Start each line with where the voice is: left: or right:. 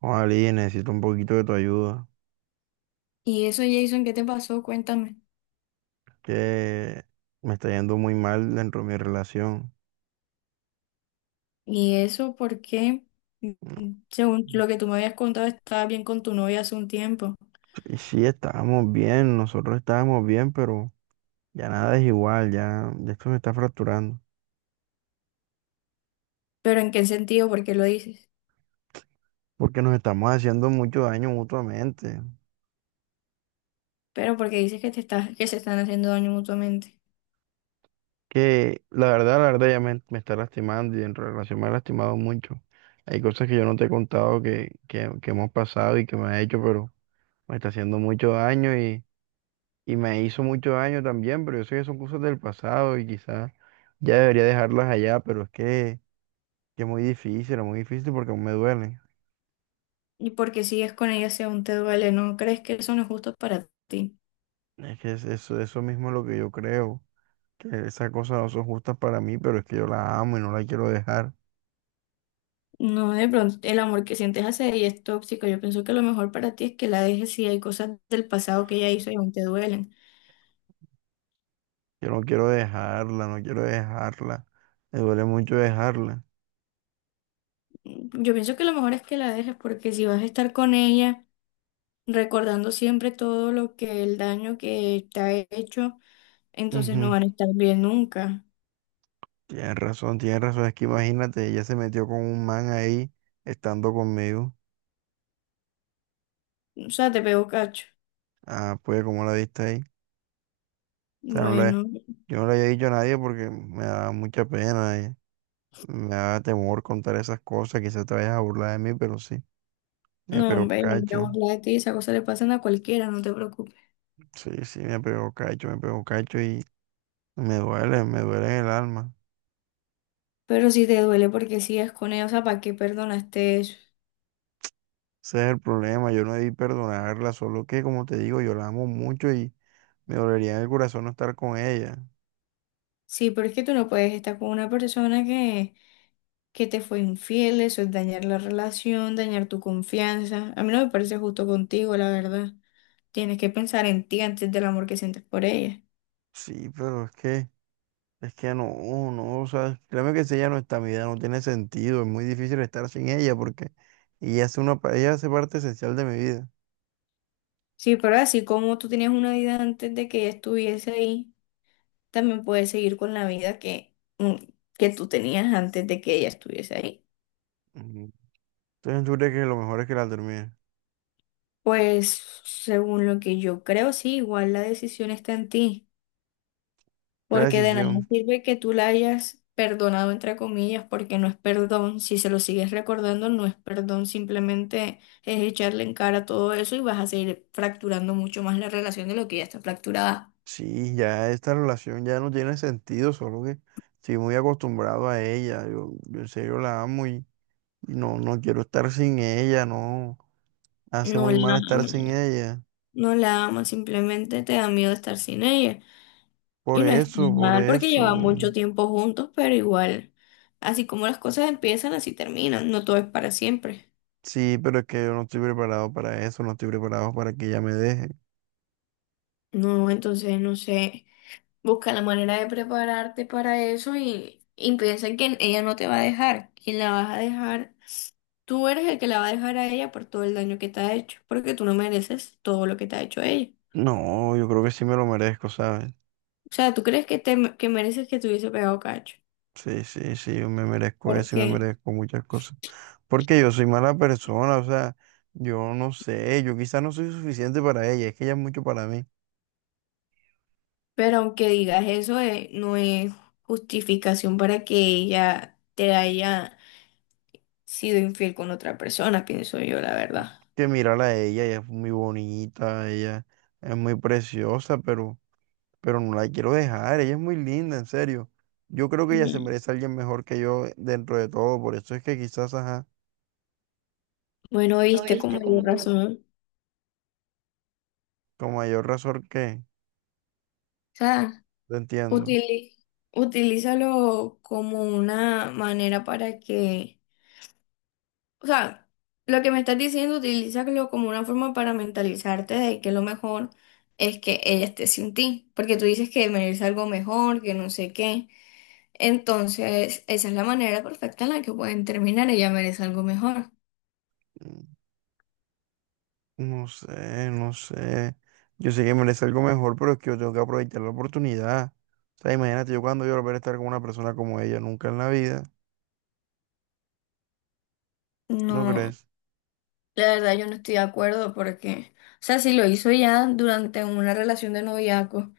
right: Ali, necesito un poquito de tu ayuda,
left: Y eso, Jason, ¿qué te pasó? Cuéntame.
right: que me está yendo muy mal dentro de mi relación.
left: Y eso porque,
right: No,
left: según lo que tú me habías contado, estabas bien con tu novia hace un tiempo.
right: y sí, estábamos bien, nosotros estábamos bien, pero ya nada es igual, ya esto se está fracturando,
left: Pero ¿en qué sentido? ¿Por qué lo dices?
right: porque nos estamos haciendo mucho daño mutuamente,
left: Pero porque dices que que se están haciendo daño mutuamente.
right: que la verdad ya me está lastimando y en relación me ha lastimado mucho. Hay cosas que yo no te he contado que hemos pasado y que me ha hecho, pero me está haciendo mucho daño y me hizo mucho daño también, pero yo sé que son cosas del pasado y quizás ya debería dejarlas allá, pero es que es muy difícil porque aún me duele.
left: Y porque sigues con ella si aún te duele, ¿no crees que eso no es justo para ti?
right: Es que es eso, eso mismo es lo que yo creo, que esas cosas no son justas para mí, pero es que yo la amo y no la quiero dejar.
left: No, de pronto, el amor que sientes hacia ella es tóxico. Yo pienso que lo mejor para ti es que la dejes si hay cosas del pasado que ella hizo y aún te duelen.
right: Yo no quiero dejarla, no quiero dejarla. Me duele mucho dejarla.
left: Yo pienso que lo mejor es que la dejes porque si vas a estar con ella, recordando siempre todo lo que el daño que te ha hecho, entonces no
right: Ujú.
left: van a estar bien nunca.
right: Tienes razón, tienes razón. Es que imagínate, ella se metió con un man ahí, estando conmigo.
left: O sea, te pego cacho.
right: Ah, pues, ¿cómo la viste ahí? O sea,
left: Bueno,
right: yo no le había dicho a nadie porque me da mucha pena. Me da temor contar esas cosas. Quizás te vayas a burlar de mí, pero sí, me
left: no,
right: pegó
left: hombre, no me voy a
right: cacho.
left: burlar de ti, esas cosas le pasan a cualquiera, no te preocupes.
right: Sí, sí, me pegó cacho y me duele en el alma.
left: Pero si te duele porque sigues con ella, o sea, ¿para qué perdonaste eso?
right: Ese es el problema, yo no debí perdonarla, solo que, como te digo, yo la amo mucho y me dolería en el corazón no estar con ella.
left: Sí, pero es que tú no puedes estar con una persona que te fue infiel, eso es dañar la relación, dañar tu confianza. A mí no me parece justo contigo, la verdad. Tienes que pensar en ti antes del amor que sientes por ella.
right: Sí, pero es que. Es que no, no, o sea, créeme que si ella no está, mi vida no tiene sentido, es muy difícil estar sin ella porque ella hace ella hace parte esencial de mi vida.
left: Sí, pero así como tú tenías una vida antes de que ella estuviese ahí, también puedes seguir con la vida que tú tenías antes de que ella estuviese ahí.
right: Ujú. Entonces yo creo que lo mejor es que la termine.
left: Pues según lo que yo creo, sí, igual la decisión está en ti,
right: La
left: porque de nada
right: decisión,
left: sirve que tú la hayas perdonado, entre comillas, porque no es perdón. Si se lo sigues recordando, no es perdón, simplemente es echarle en cara todo eso y vas a seguir fracturando mucho más la relación de lo que ya está fracturada.
right: sí, ya esta relación ya no tiene sentido, solo que estoy muy acostumbrado a ella, yo en serio la amo y no, no quiero estar sin ella, no, hace
left: No
right: muy
left: la
right: mal estar
left: amas,
right: sin ella.
left: no la amas, simplemente te da miedo estar sin ella.
right: Por
left: Y no es
right: eso, por
left: mal porque
right: eso.
left: llevan mucho tiempo juntos, pero igual, así como las cosas empiezan, así terminan. No todo es para siempre.
right: Sí, pero es que yo no estoy preparado para eso, no estoy preparado para que ella me deje.
left: No, entonces, no sé, busca la manera de prepararte para eso y piensa que ella no te va a dejar. Quien la vas a dejar, tú eres el que la va a dejar a ella por todo el daño que te ha hecho, porque tú no mereces todo lo que te ha hecho ella.
right: No, yo creo que sí me lo merezco, ¿sabes?
left: O sea, ¿tú crees que, que mereces que te hubiese pegado cacho?
right: Sí, sí, sí, yo me merezco eso y me
left: Porque
right: merezco muchas cosas. Porque yo soy mala persona, o sea, yo no sé, yo quizás no soy suficiente para ella, es que ella es mucho para mí.
left: pero aunque digas eso, no es justificación para que ella te haya sido infiel con otra persona, pienso yo, la verdad.
right: Que mirarla a ella, ella es muy bonita, ella es muy preciosa, pero no la quiero dejar, ella es muy linda, en serio. Yo creo que ella se
left: Ujú.
right: merece a alguien mejor que yo dentro de todo, por eso es que quizás, ajá,
left: Bueno,
right: lo
left: viste con
right: viste como
left: mayor
right: yo,
left: razón.
right: con mayor razón que,
left: O sea,
right: lo entiendo.
left: utili- utilízalo como una manera para que, o sea, lo que me estás diciendo, utilízalo como una forma para mentalizarte de que lo mejor es que ella esté sin ti, porque tú dices que merece algo mejor, que no sé qué. Entonces, esa es la manera perfecta en la que pueden terminar. Ella merece algo mejor.
right: Mm. No sé, no sé. Yo sé que merece algo mejor, pero es que yo tengo que aprovechar la oportunidad. O sea, imagínate yo cuando yo volver a estar con una persona como ella nunca en la vida, ¿no
left: No,
right: crees?
left: la verdad yo no estoy de acuerdo porque, o sea, si lo hizo ya durante una relación de noviazgo,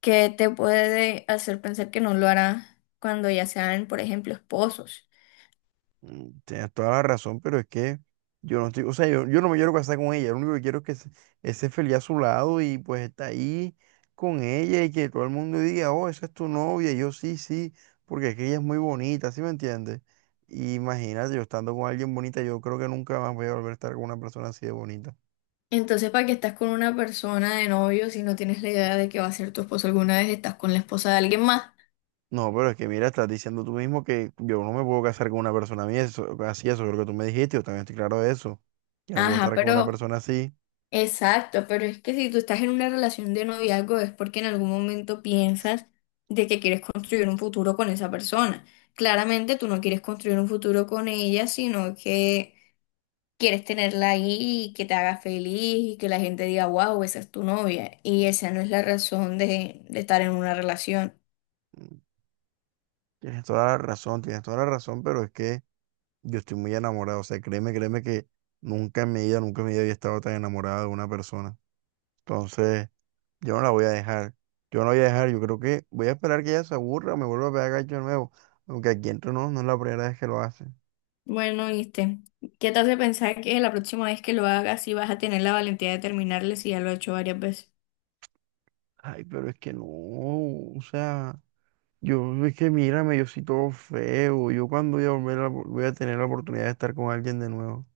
left: ¿qué te puede hacer pensar que no lo hará cuando ya sean, por ejemplo, esposos?
right: Tienes toda la razón, pero es que yo no estoy, o sea, yo no me quiero casar con ella, lo único que quiero es que esté feliz a su lado y pues está ahí con ella y que todo el mundo diga, oh, esa es tu novia, y yo sí, sí, porque es que ella es muy bonita, ¿sí me entiendes? Y imagínate, yo estando con alguien bonita, yo creo que nunca más voy a volver a estar con una persona así de bonita.
left: Entonces, ¿para qué estás con una persona de novio si no tienes la idea de que va a ser tu esposo alguna vez? Estás con la esposa de alguien más.
right: No, pero es que mira, estás diciendo tú mismo que yo no me puedo casar con una persona mía, así, eso es lo que tú me dijiste, yo también estoy claro de eso. Yo no puedo
left: Ajá,
right: estar con una
left: pero...
right: persona así.
left: Exacto, pero es que si tú estás en una relación de noviazgo es porque en algún momento piensas de que quieres construir un futuro con esa persona. Claramente tú no quieres construir un futuro con ella, sino que quieres tenerla ahí y que te haga feliz y que la gente diga, wow, esa es tu novia. Y esa no es la razón de estar en una relación.
right: Mm, Tienes toda la razón, tienes toda la razón, pero es que yo estoy muy enamorado, o sea, créeme que nunca en mi vida, nunca en mi vida había estado tan enamorado de una persona. Entonces, yo no la voy a dejar, yo no la voy a dejar, yo creo que voy a esperar que ella se aburra o me vuelva a pegar gacho de nuevo, aunque aquí entre no, no es la primera vez que lo hace.
left: Bueno, viste, ¿qué te hace pensar que la próxima vez que lo hagas sí vas a tener la valentía de terminarle si ya lo he hecho varias veces?
right: Ay, pero es que no, o sea. Yo, es que mírame, yo soy todo feo. Yo cuando voy a tener la oportunidad de estar con alguien de nuevo.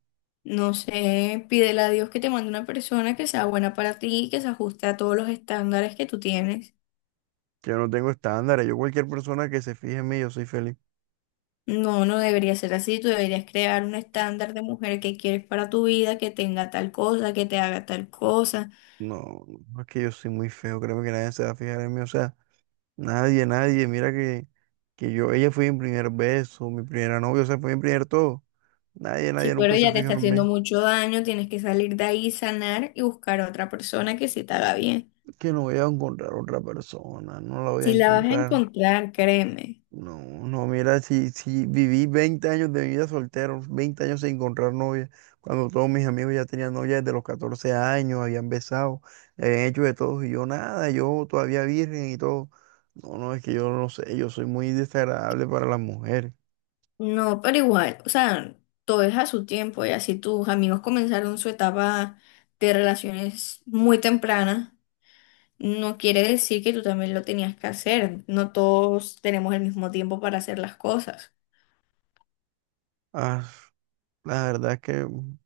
left: No sé, pídele a Dios que te mande una persona que sea buena para ti, que se ajuste a todos los estándares que tú tienes.
right: Yo no tengo estándares. Yo cualquier persona que se fije en mí, yo soy feliz.
left: No, no debería ser así. Tú deberías crear un estándar de mujer que quieres para tu vida, que tenga tal cosa, que te haga tal cosa.
right: No, no es que yo soy muy feo. Créeme que nadie se va a fijar en mí. O sea, nadie, nadie. Mira que yo, ella fue mi primer beso, mi primera novia, o sea, fue mi primer todo. Nadie,
left: Si
right: nadie
left: pero
right: nunca se ha
left: ya te está
right: fijado en
left: haciendo
right: mí.
left: mucho daño, tienes que salir de ahí, sanar y buscar a otra persona que sí te haga bien.
right: Que no voy a encontrar otra persona, no la voy a
left: Si la vas a
right: encontrar.
left: encontrar, créeme.
right: No, no, mira, si, si viví 20 años de mi vida soltero, 20 años sin encontrar novia, cuando todos mis amigos ya tenían novia desde los 14 años, habían besado, habían hecho de todo, y yo nada, yo todavía virgen y todo. No, no, es que yo no sé, yo soy muy desagradable para las mujeres.
left: No, pero igual, o sea, todo es a su tiempo. Y así tus amigos comenzaron su etapa de relaciones muy temprana, no quiere decir que tú también lo tenías que hacer. No todos tenemos el mismo tiempo para hacer las cosas.
right: Ah, la verdad es que, mm,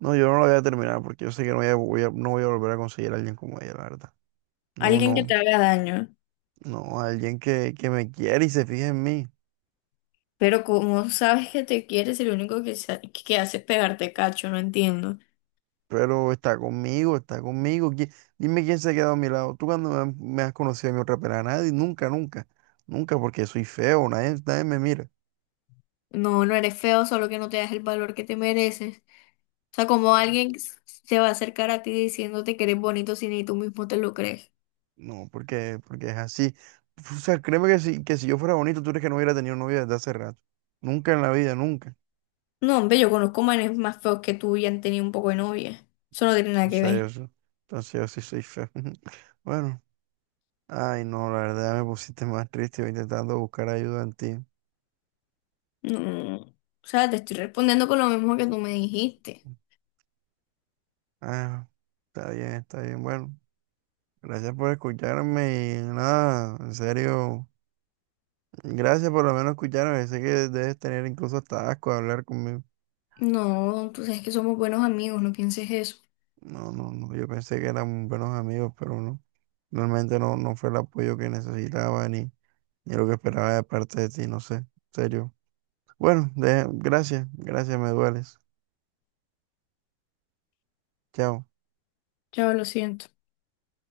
right: no, yo no lo voy a terminar porque yo sé que no voy a, voy a- no voy a volver a conseguir a alguien como ella, la verdad. No,
left: Alguien que te
right: no,
left: haga daño,
right: no, alguien que me quiere y se fije en mí.
left: pero como sabes que te quieres, el único que, que hace es pegarte cacho, no entiendo.
right: Pero está conmigo, está conmigo. Dime quién se ha quedado a mi lado. Tú cuando me has conocido a mi otra pera, nadie, nunca, nunca, nunca, porque soy feo, nadie, nadie me mira.
left: No, no eres feo, solo que no te das el valor que te mereces. O sea, como alguien se va a acercar a ti diciéndote que eres bonito si ni tú mismo te lo crees.
right: No, porque es así. O sea, créeme que que si yo fuera bonito, tú crees que no hubiera tenido novia desde hace rato. Nunca en la vida, nunca.
left: No, hombre, yo conozco manes más feos que tú y han tenido un poco de novia. Eso no tiene nada
right: O
left: que
right: sea,
left: ver.
right: entonces yo sí soy feo. Bueno, ay, no, la verdad me pusiste más triste yo intentando buscar ayuda en ti.
left: No, no, no, no, o sea, te estoy respondiendo con lo mismo que tú me dijiste.
right: Ah, está bien, bueno. Gracias por escucharme y nada, en serio, gracias por lo menos escucharme. Sé que debes tener incluso hasta asco de hablar conmigo.
left: No, tú sabes que somos buenos amigos, no pienses eso.
right: No, no, no, yo pensé que éramos buenos amigos, pero no. Realmente no, no fue el apoyo que necesitaba ni lo que esperaba de parte de ti, no sé, en serio. Bueno, gracias, gracias, me dueles. Chao.
left: Ya lo siento.